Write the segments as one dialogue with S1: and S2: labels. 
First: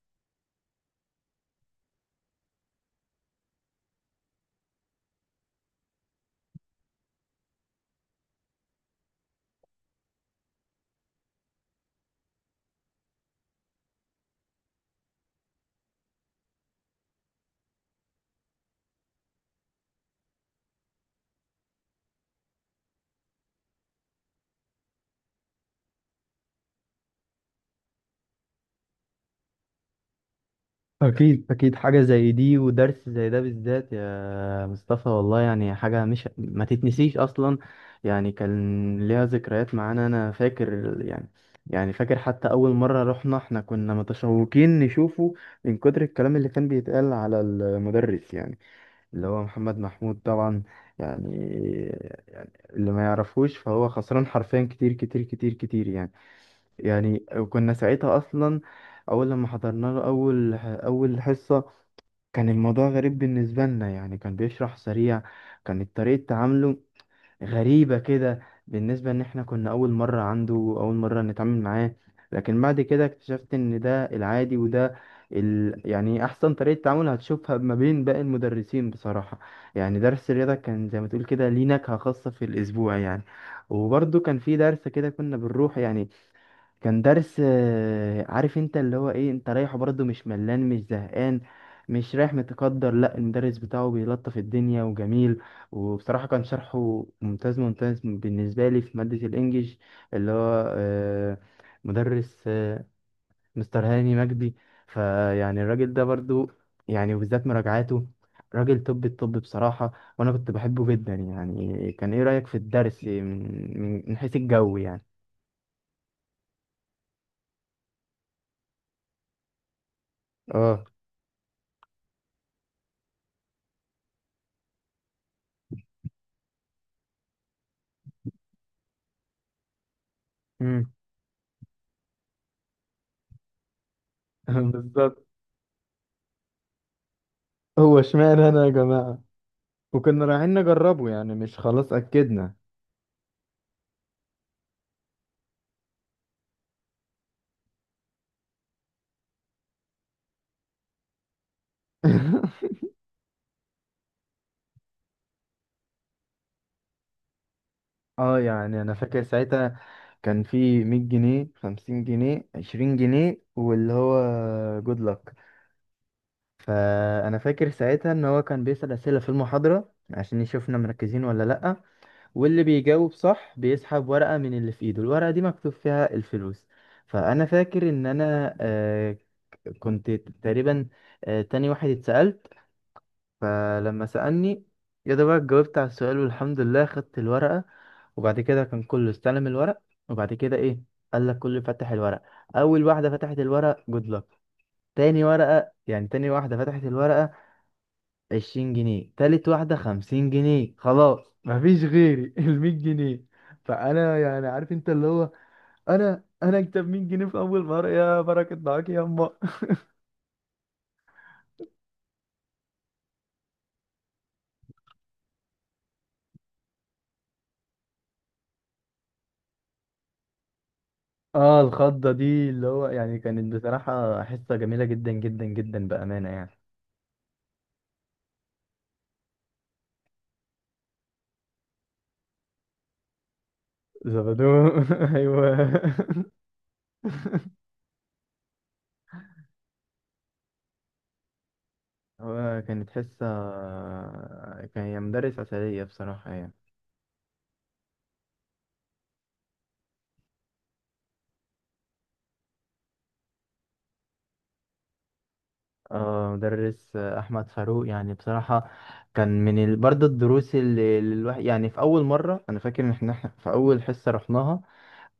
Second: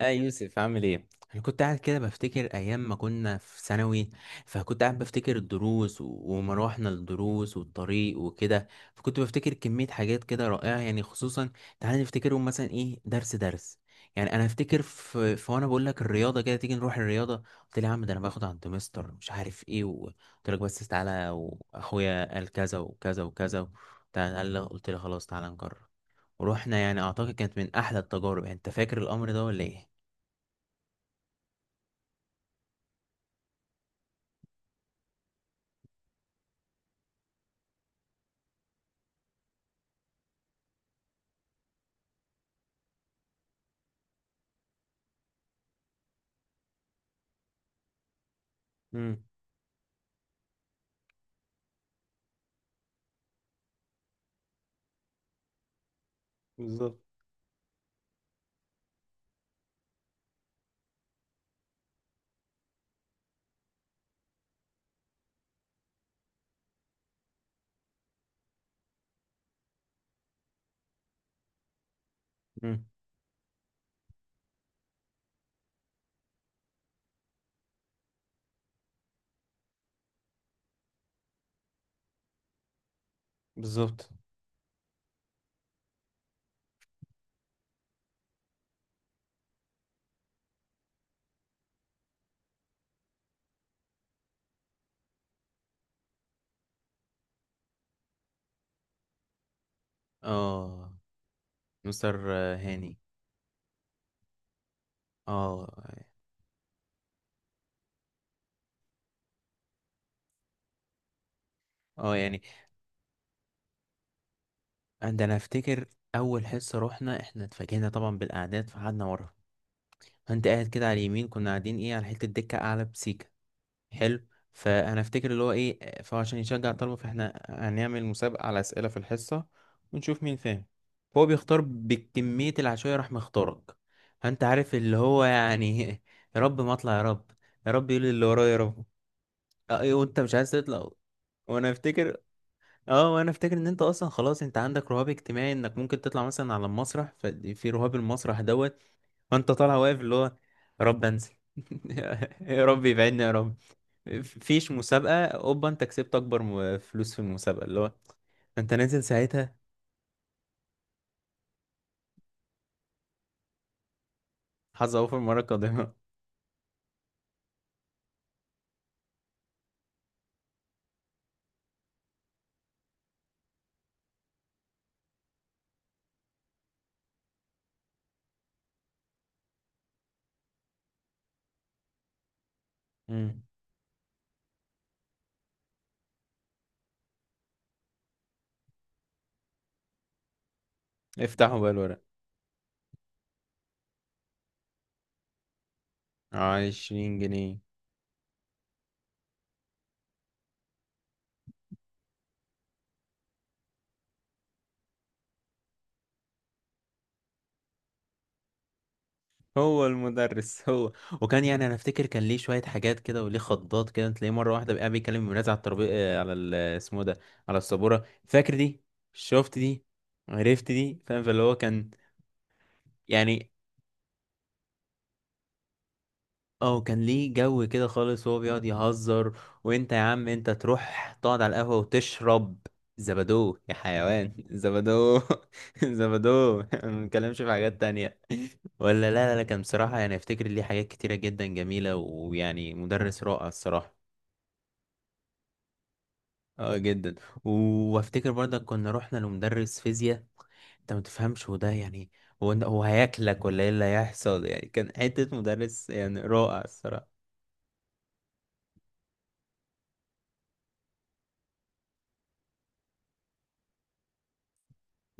S1: اه يوسف عامل ايه؟ انا كنت قاعد كده بفتكر ايام ما كنا في ثانوي. فكنت قاعد بفتكر الدروس وما روحنا الدروس والطريق وكده. فكنت بفتكر كمية حاجات كده رائعة، يعني خصوصا تعالى نفتكرهم. مثلا ايه؟ درس يعني. انا افتكر في وانا بقول لك الرياضة، كده تيجي نروح الرياضة. قلت لي يا عم ده انا باخد على الدمستر مش عارف ايه قلت لك بس تعالى، واخويا قال كذا وكذا وكذا. تعالى قلت لي خلاص تعالى نجرب. ورحنا، يعني اعتقد كانت من احلى التجارب. يعني انت فاكر الامر ده ولا ايه؟
S2: أكيد أكيد، حاجة زي دي ودرس زي ده بالذات يا مصطفى والله يعني حاجة مش ما تتنسيش أصلا. يعني كان ليها ذكريات معانا أنا فاكر يعني. يعني فاكر حتى أول مرة رحنا، احنا كنا متشوقين نشوفه من كتر الكلام اللي كان بيتقال على المدرس، يعني
S1: امم
S2: اللي هو محمد محمود طبعا. يعني يعني اللي ما يعرفوش فهو خسران حرفيا، كتير كتير كتير كتير يعني.
S1: بالظبط.
S2: يعني كنا ساعتها اصلا اول لما حضرنا له اول حصة، كان الموضوع غريب بالنسبة لنا يعني، كان بيشرح سريع. كانت طريقة تعامله غريبة كده، بالنسبة ان احنا كنا اول مرة عنده، اول مرة نتعامل معاه. لكن بعد
S1: امم
S2: كده اكتشفت ان ده العادي، يعني احسن طريقة تعامل هتشوفها ما بين باقي المدرسين بصراحة. يعني درس الرياضة كان زي ما تقول كده، ليه نكهة خاصة في الاسبوع يعني.
S1: بالظبط.
S2: وبرضه كان في درس كده كنا بنروح يعني، كان درس عارف انت اللي هو ايه، انت رايحه برضه مش ملان مش زهقان، مش رايح متقدر، لا المدرس بتاعه بيلطف الدنيا وجميل. وبصراحة كان شرحه ممتاز ممتاز بالنسبة لي في مادة الانجليش، اللي هو
S1: اه
S2: آه،
S1: مستر
S2: مدرس
S1: هاني.
S2: مستر هاني مجدي. فيعني
S1: اه.
S2: الراجل ده برضه يعني، وبالذات مراجعاته، راجل طب الطب بصراحة. وانا كنت بحبه جدا يعني. كان
S1: اه
S2: ايه
S1: يعني
S2: رأيك في الدرس من حيث الجو يعني؟
S1: ده انا افتكر اول حصه رحنا، احنا اتفاجئنا طبعا بالاعداد فقعدنا ورا. فانت قاعد
S2: اه
S1: كده على اليمين، كنا قاعدين ايه على حته دكه اعلى بسيكه. حلو. فانا افتكر اللي هو ايه، فعشان يشجع الطلبه فاحنا هنعمل مسابقه على اسئله في الحصه ونشوف مين فاهم.
S2: امم
S1: فهو بيختار بكميه العشوائيه، راح مختارك. فانت عارف اللي هو
S2: بالظبط.
S1: يعني يا رب ما اطلع يا رب، يا رب
S2: هو
S1: يقول اللي
S2: اشمعنى
S1: ورايا يا
S2: انا يا
S1: رب.
S2: جماعة؟
S1: اه إيه، وانت
S2: وكنا
S1: مش عايز
S2: رايحين
S1: تطلع.
S2: نجربه يعني، مش
S1: وانا
S2: خلاص
S1: افتكر،
S2: اكدنا.
S1: اه وانا افتكر ان انت اصلا خلاص انت عندك رهاب اجتماعي، انك ممكن تطلع مثلا على المسرح ففي رهاب المسرح دوت. فانت طالع واقف اللي هو يا رب انزل يا رب يبعدني يا رب. فيش مسابقة، اوبا انت كسبت اكبر فلوس في المسابقة اللي هو
S2: اه
S1: انت
S2: يعني انا
S1: نازل
S2: فاكر
S1: ساعتها،
S2: ساعتها كان في 100 جنيه 50 جنيه 20 جنيه واللي هو
S1: حظ
S2: جود
S1: اوفر
S2: لك.
S1: المرة القادمة.
S2: فانا فاكر ساعتها ان هو كان بيسأل اسئلة في المحاضرة عشان يشوفنا مركزين ولا لأ، واللي بيجاوب صح بيسحب ورقة من اللي في ايده، الورقة دي مكتوب فيها الفلوس. فانا فاكر ان انا كنت تقريبا تاني واحد اتسألت.
S1: مم.
S2: فلما سألني، يا ده بقى، جاوبت على السؤال والحمد لله خدت الورقة. وبعد كده كان كله استلم الورق. وبعد كده ايه، قال لك
S1: افتحوا
S2: كله
S1: بقى
S2: فتح
S1: الورق.
S2: الورق. اول واحدة فتحت الورق جود لك، تاني ورقة يعني تاني واحدة فتحت
S1: عشرين
S2: الورقة،
S1: جنيه.
S2: عشرين جنيه، تالت واحدة خمسين جنيه، خلاص مفيش غيري المية جنيه. فأنا يعني عارف انت اللي هو، انا اكتب 100 جنيه في اول مرة، يا بركة معاك يا أمه.
S1: هو المدرس هو. وكان يعني انا افتكر كان ليه شويه حاجات كده وليه خضات كده، تلاقيه مره واحده بقى بيكلم الولاد على الترابيزه، على اسمه إيه ده، على السبوره. فاكر دي؟ شفت دي؟ عرفت دي؟ فاهم؟ فاللي هو
S2: اه
S1: كان
S2: الخضة دي اللي هو يعني
S1: يعني
S2: كانت بصراحة حصة جميلة جدا جدا جدا بأمانة يعني.
S1: اه كان ليه جو كده خالص، وهو بيقعد يهزر وانت يا عم انت تروح تقعد على القهوة وتشرب زبادو يا حيوان
S2: زبدو
S1: زبادو
S2: ايوه.
S1: زبادو ما بنتكلمش في حاجات تانية. ولا لا لا لا، كان بصراحة يعني افتكر ليه حاجات كتيرة جدا جميلة،
S2: هو
S1: ويعني
S2: كانت
S1: مدرس
S2: حصة،
S1: رائع الصراحة.
S2: كان هي مدرس عسلية بصراحة يعني.
S1: اه جدا. وافتكر برضك كنا رحنا لمدرس فيزياء، انت ما تفهمش وده يعني هو هياكلك ولا ايه اللي هيحصل، يعني كان حتة مدرس يعني
S2: اه
S1: رائع
S2: مدرس
S1: الصراحة.
S2: أحمد فاروق يعني بصراحة، برضه الدروس اللي الواحد يعني، في أول مرة أنا فاكر إن إحنا في أول حصة رحناها،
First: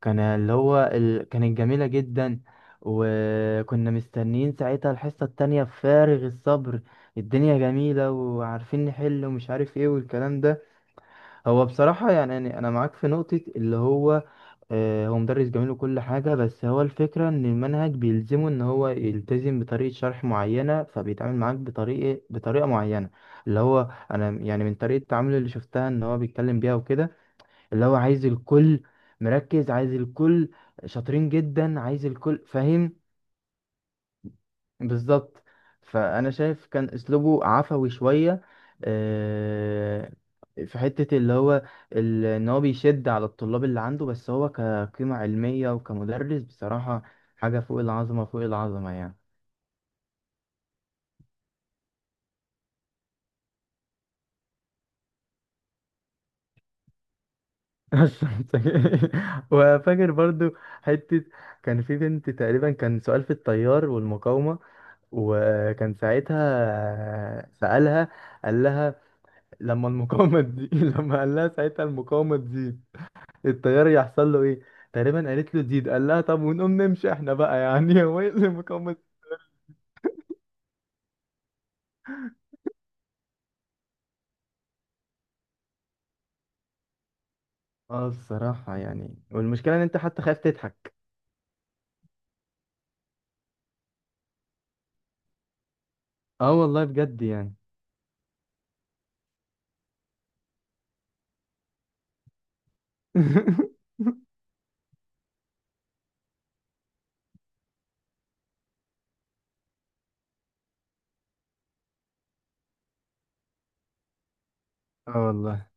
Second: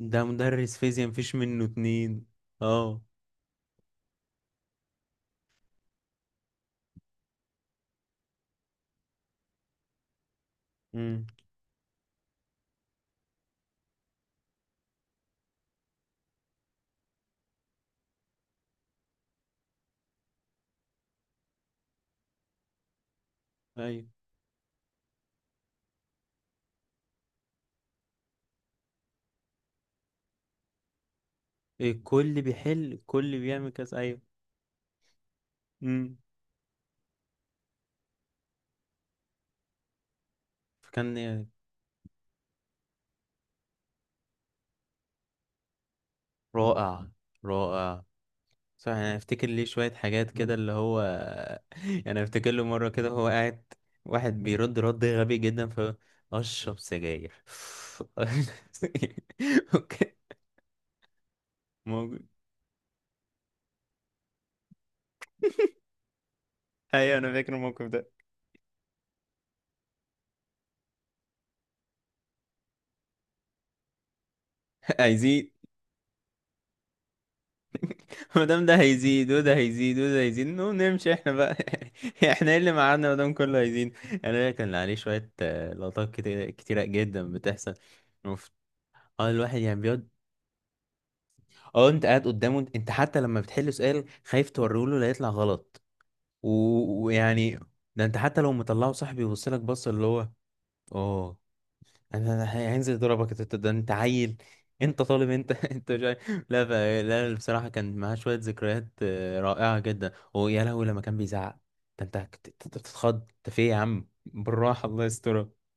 S1: مدرس فيزياء مفيش
S2: كانت
S1: منه
S2: جميلة
S1: اتنين.
S2: جدا.
S1: اه.
S2: وكنا مستنيين ساعتها الحصة التانية بفارغ الصبر، الدنيا جميلة وعارفين نحل ومش عارف ايه والكلام ده.
S1: امم
S2: هو بصراحة يعني أنا معاك في نقطة اللي هو، آه، هو مدرس جميل وكل حاجة، بس هو الفكرة إن المنهج بيلزمه إن هو يلتزم بطريقة شرح معينة، فبيتعامل معاك بطريقة معينة. اللي هو
S1: ايوه.
S2: أنا يعني من طريقة تعامله اللي شفتها إن هو بيتكلم بيها وكده، اللي هو عايز الكل مركز، عايز الكل شاطرين جدا، عايز
S1: الكل
S2: الكل
S1: بيحل
S2: فاهم.
S1: الكل بيعمل كذا، ايوه.
S2: بالظبط.
S1: امم.
S2: فأنا شايف كان أسلوبه عفوي شوية، آه، في
S1: فكان
S2: حتة اللي
S1: يعني
S2: هو إن هو بيشد على الطلاب اللي عنده. بس هو كقيمة علمية وكمدرس بصراحة
S1: رائع
S2: حاجة فوق
S1: رائع.
S2: العظمة فوق
S1: صح
S2: العظمة
S1: انا
S2: يعني.
S1: افتكر ليه شوية حاجات كده اللي هو يعني افتكر له مرة كده هو قاعد، واحد بيرد رد غبي جدا، ف اشرب سجاير.
S2: بس وفاكر برضو حتة، كان في
S1: موجود.
S2: بنت تقريبا، كان سؤال في التيار والمقاومة، وكان
S1: ايوه انا
S2: ساعتها
S1: فاكر الموقف
S2: سألها،
S1: ده.
S2: قال لها لما المقاومة دي لما قال لها ساعتها المقاومة دي التيار يحصل له ايه، تقريبا
S1: عايزين.
S2: قالت له تزيد، قال لها طب ونقوم نمشي احنا بقى يعني هو ايه
S1: ما
S2: اللي
S1: دام ده
S2: المقاومة دي؟
S1: هيزيد وده هيزيد وده هيزيد، نو نمشي احنا بقى. احنا ايه اللي معانا ما دام كله هيزيد؟ يعني انا كان عليه شويه لقطات كتير كتيره جدا بتحصل.
S2: اه
S1: اوف.
S2: الصراحة يعني،
S1: اه الواحد
S2: والمشكلة
S1: يعني
S2: ان انت
S1: بيقعد،
S2: حتى خايف تضحك.
S1: اه انت قاعد قدامه، انت حتى لما بتحل سؤال خايف توريهوله لا يطلع غلط.
S2: اه والله بجد يعني.
S1: ويعني ده انت حتى لو مطلعه صح بيبص لك بص اللي هو اه. أنا هينزل يضربك انت، ده انت عيل انت طالب انت انت مش عارف. لا ف... لا بصراحه كان معاه شويه ذكريات رائعه جدا. ويا لهوي لما كان بيزعق، ده انت كنت بتتخض. انت في إيه يا عم بالراحه؟ الله
S2: اه
S1: يسترها.
S2: والله،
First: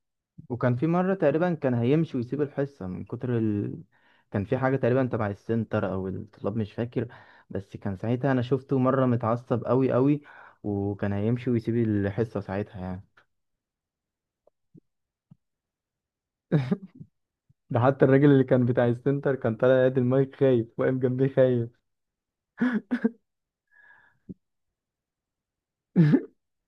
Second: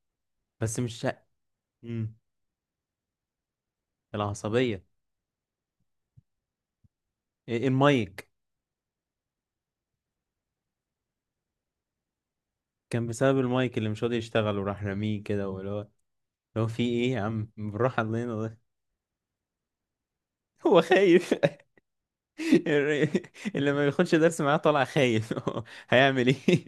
S2: وكان
S1: بس
S2: في
S1: مش،
S2: مرة تقريبا كان
S1: امم
S2: هيمشي ويسيب الحصة كان في حاجة
S1: العصبيه.
S2: تقريبا تبع السنتر أو الطلاب مش فاكر، بس كان
S1: المايك.
S2: ساعتها أنا شفته مرة متعصب أوي أوي، وكان هيمشي ويسيب الحصة ساعتها يعني.
S1: كان بسبب المايك اللي مش راضي يشتغل وراح راميه كده، واللي هو اللي هو في ايه يا عم
S2: ده
S1: بالراحه؟
S2: حتى
S1: الله
S2: الراجل اللي
S1: ينور.
S2: كان بتاع السنتر كان طالع يد المايك خايف،
S1: هو
S2: واقف جنبيه
S1: خايف.
S2: خايف.
S1: اللي ما بياخدش درس معاه طالع خايف هيعمل ايه.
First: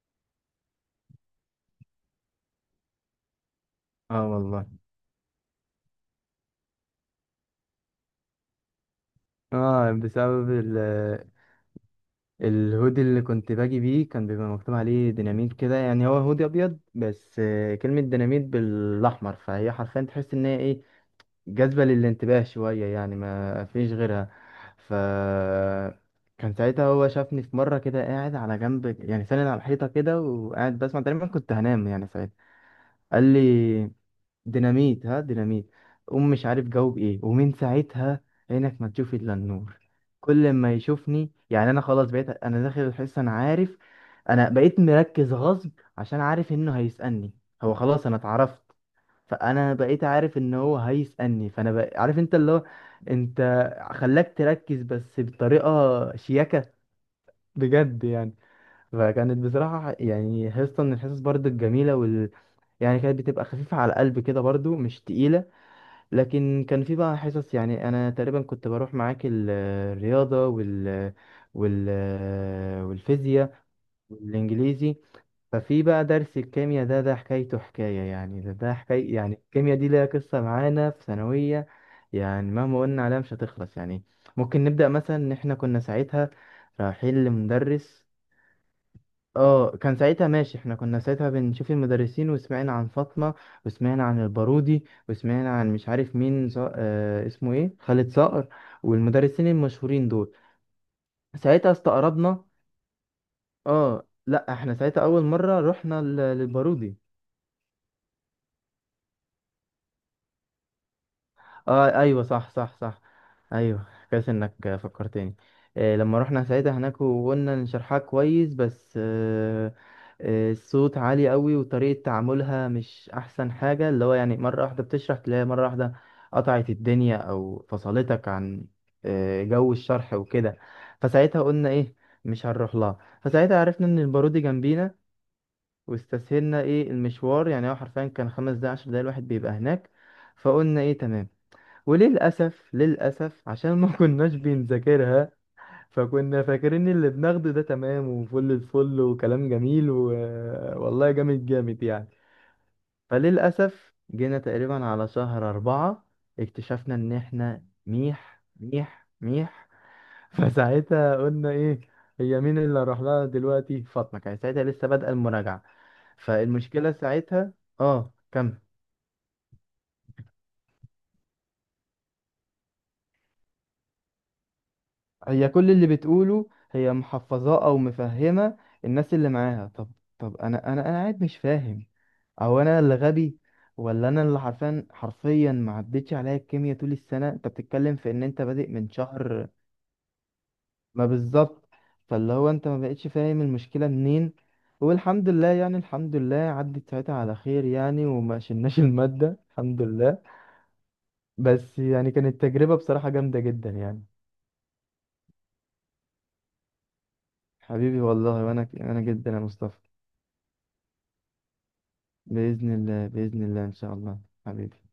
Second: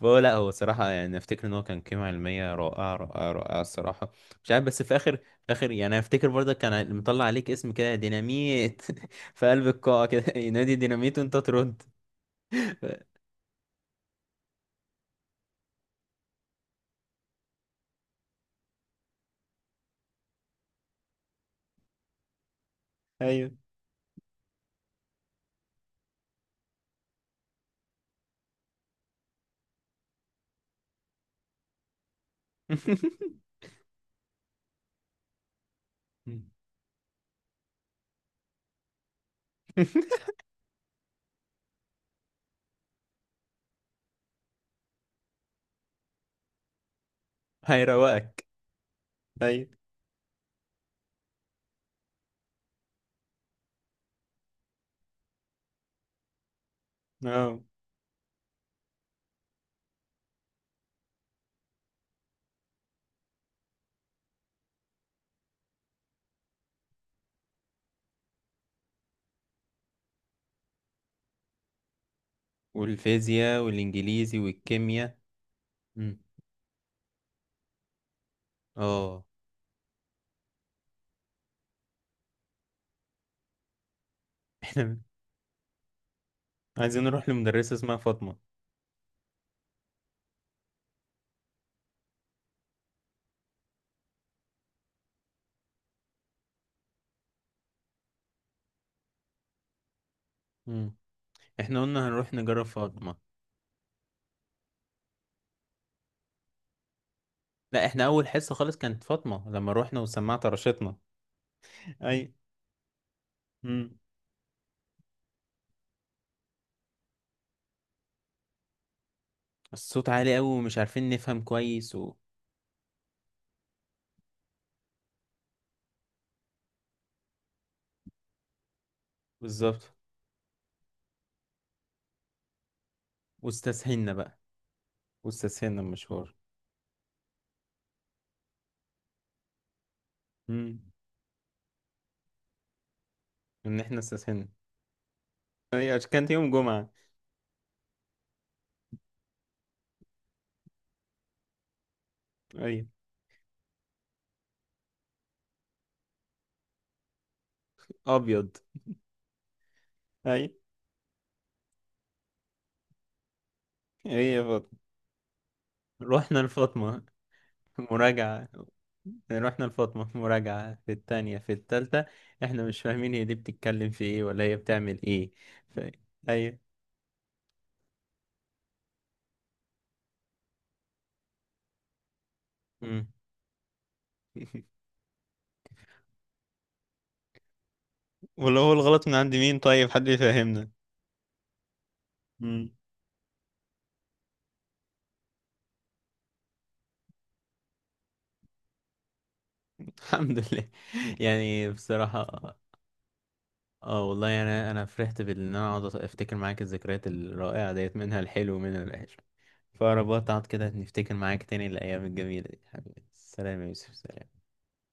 S1: فهو لا، هو صراحة يعني أفتكر إن هو كان قيمة علمية رائعة رائعة رائعة الصراحة.
S2: اه
S1: مش عارف
S2: والله.
S1: بس في آخر، آخر يعني أفتكر برضه كان مطلع عليك اسم كده ديناميت في قلب
S2: اه
S1: القاعة كده ينادي ديناميت وأنت ترد. ف-
S2: الهودي اللي كنت باجي بيه كان بيبقى مكتوب عليه ديناميت كده، يعني هو هودي أبيض بس كلمة ديناميت بالأحمر، فهي حرفيا تحس إن هي إيه، جذبة للانتباه شوية يعني
S1: أيوه.
S2: ما فيش غيرها. ف كان ساعتها هو شافني في مرة كده قاعد على جنب يعني ساند على الحيطة كده وقاعد بسمع، تقريبا كنت هنام يعني ساعتها. قال لي ديناميت، ها ديناميت، قوم. مش عارف جاوب ايه، ومن ساعتها عينك ما تشوف الا النور، كل ما يشوفني يعني انا خلاص بقيت انا داخل الحصة انا عارف، انا بقيت مركز غصب عشان عارف انه هيسألني، هو خلاص انا
S1: هيروقك.
S2: اتعرفت.
S1: أيوه.
S2: فانا بقيت عارف ان هو هيسألني، عارف انت اللي هو، انت خلاك تركز بس بطريقة شياكة
S1: أه
S2: بجد يعني. فكانت بصراحة يعني حصة من الحصص برضو الجميلة يعني كانت بتبقى خفيفة على القلب كده برضو مش تقيلة. لكن كان في بقى حصص يعني، أنا تقريبا كنت بروح معاك الرياضة وال... والفيزياء
S1: والفيزياء والإنجليزي
S2: والإنجليزي.
S1: والكيمياء.
S2: ففي بقى
S1: مم.
S2: درس الكيمياء ده، ده حكايته حكاية يعني، ده حكاية
S1: أه.
S2: يعني، الكيمياء دي ليها قصة معانا في ثانوية. يعني مهما قلنا عليها مش هتخلص يعني. ممكن نبدأ
S1: إحنا
S2: مثلا إن إحنا كنا ساعتها
S1: عايزين
S2: رايحين
S1: نروح لمدرسة اسمها
S2: لمدرس.
S1: فاطمة.
S2: اه كان ساعتها ماشي، احنا كنا ساعتها بنشوف المدرسين، وسمعنا عن فاطمة وسمعنا عن البارودي وسمعنا عن مش عارف مين، ص... آه اسمه ايه، خالد صقر، والمدرسين المشهورين دول.
S1: مم.
S2: ساعتها
S1: إحنا قلنا هنروح
S2: استقربنا.
S1: نجرب فاطمة.
S2: اه لا احنا ساعتها اول مرة رحنا للبارودي.
S1: لا احنا اول حصه خالص كانت فاطمه، لما روحنا وسمعت رشتنا.
S2: اه
S1: اي.
S2: ايوه صح صح صح، ايوه
S1: امم.
S2: كويس انك فكرتني. إيه لما رحنا ساعتها هناك وقلنا إن شرحها كويس، بس
S1: الصوت عالي قوي ومش
S2: الصوت
S1: عارفين
S2: عالي
S1: نفهم
S2: قوي،
S1: كويس
S2: وطريقة
S1: و...
S2: تعاملها مش احسن حاجة اللي هو يعني، مرة واحدة بتشرح تلاقيها مرة واحدة قطعت الدنيا او فصلتك عن جو
S1: بالظبط.
S2: الشرح وكده. فساعتها قلنا ايه، مش هنروح لها. فساعتها عرفنا ان
S1: واستسهلنا بقى،
S2: البارودي جنبينا،
S1: واستسهلنا المشوار.
S2: واستسهلنا ايه المشوار، يعني هو حرفيا كان خمس دقايق عشر دقايق الواحد بيبقى هناك،
S1: امم.
S2: فقلنا ايه تمام. وللأسف للأسف عشان
S1: ان
S2: ما
S1: احنا
S2: كناش
S1: استسهلنا،
S2: بنذاكرها،
S1: اي عشان كانت
S2: فكنا
S1: يوم
S2: فاكرين
S1: جمعة.
S2: اللي بناخده ده تمام وفل الفل وكلام جميل والله جامد جامد يعني.
S1: اي.
S2: فللأسف جينا تقريبا على شهر أربعة، اكتشفنا إن إحنا ميح
S1: ابيض.
S2: ميح ميح
S1: اي.
S2: فساعتها قلنا إيه، هي مين اللي هروح لها دلوقتي؟ فاطمة
S1: ايه
S2: كانت
S1: يا
S2: ساعتها
S1: فاطمة؟
S2: لسه بادئة المراجعة.
S1: رحنا
S2: فالمشكلة
S1: لفاطمة.
S2: ساعتها، آه
S1: مراجعة.
S2: كمل،
S1: رحنا لفاطمة مراجعة في التانية في التالتة، احنا مش فاهمين هي دي بتتكلم في ايه ولا هي بتعمل ايه.
S2: هي كل
S1: ف...
S2: اللي بتقوله
S1: اي.
S2: هي محفظاه او مفهمه الناس اللي معاها. طب طب انا قاعد مش فاهم، او انا اللي
S1: امم.
S2: غبي، ولا انا اللي حرفيا حرفيا ما عدتش عليا الكيمياء طول السنه، انت بتتكلم في ان انت
S1: ولا
S2: بادئ
S1: هو
S2: من
S1: الغلط من عند
S2: شهر.
S1: مين؟ طيب حد يفهمنا.
S2: ما بالظبط. فاللي هو انت ما بقتش فاهم المشكله منين، والحمد لله يعني الحمد لله عدت ساعتها على خير يعني وما شلناش الماده الحمد لله.
S1: الحمد لله يعني
S2: بس يعني
S1: بصراحة.
S2: كانت تجربه بصراحه جامده جدا
S1: اه
S2: يعني.
S1: والله يعني انا فرحت بان انا اقعد افتكر معاك الذكريات الرائعة ديت،
S2: حبيبي
S1: منها
S2: والله،
S1: الحلو
S2: وانا
S1: ومنها
S2: انا
S1: الوحش.
S2: جدا يا مصطفى.
S1: فأنا بقعد كده نفتكر معاك تاني الأيام الجميلة دي.
S2: بإذن
S1: حبيبي
S2: الله بإذن
S1: سلام
S2: الله
S1: يا
S2: إن شاء
S1: يوسف،
S2: الله
S1: سلام.
S2: حبيبي.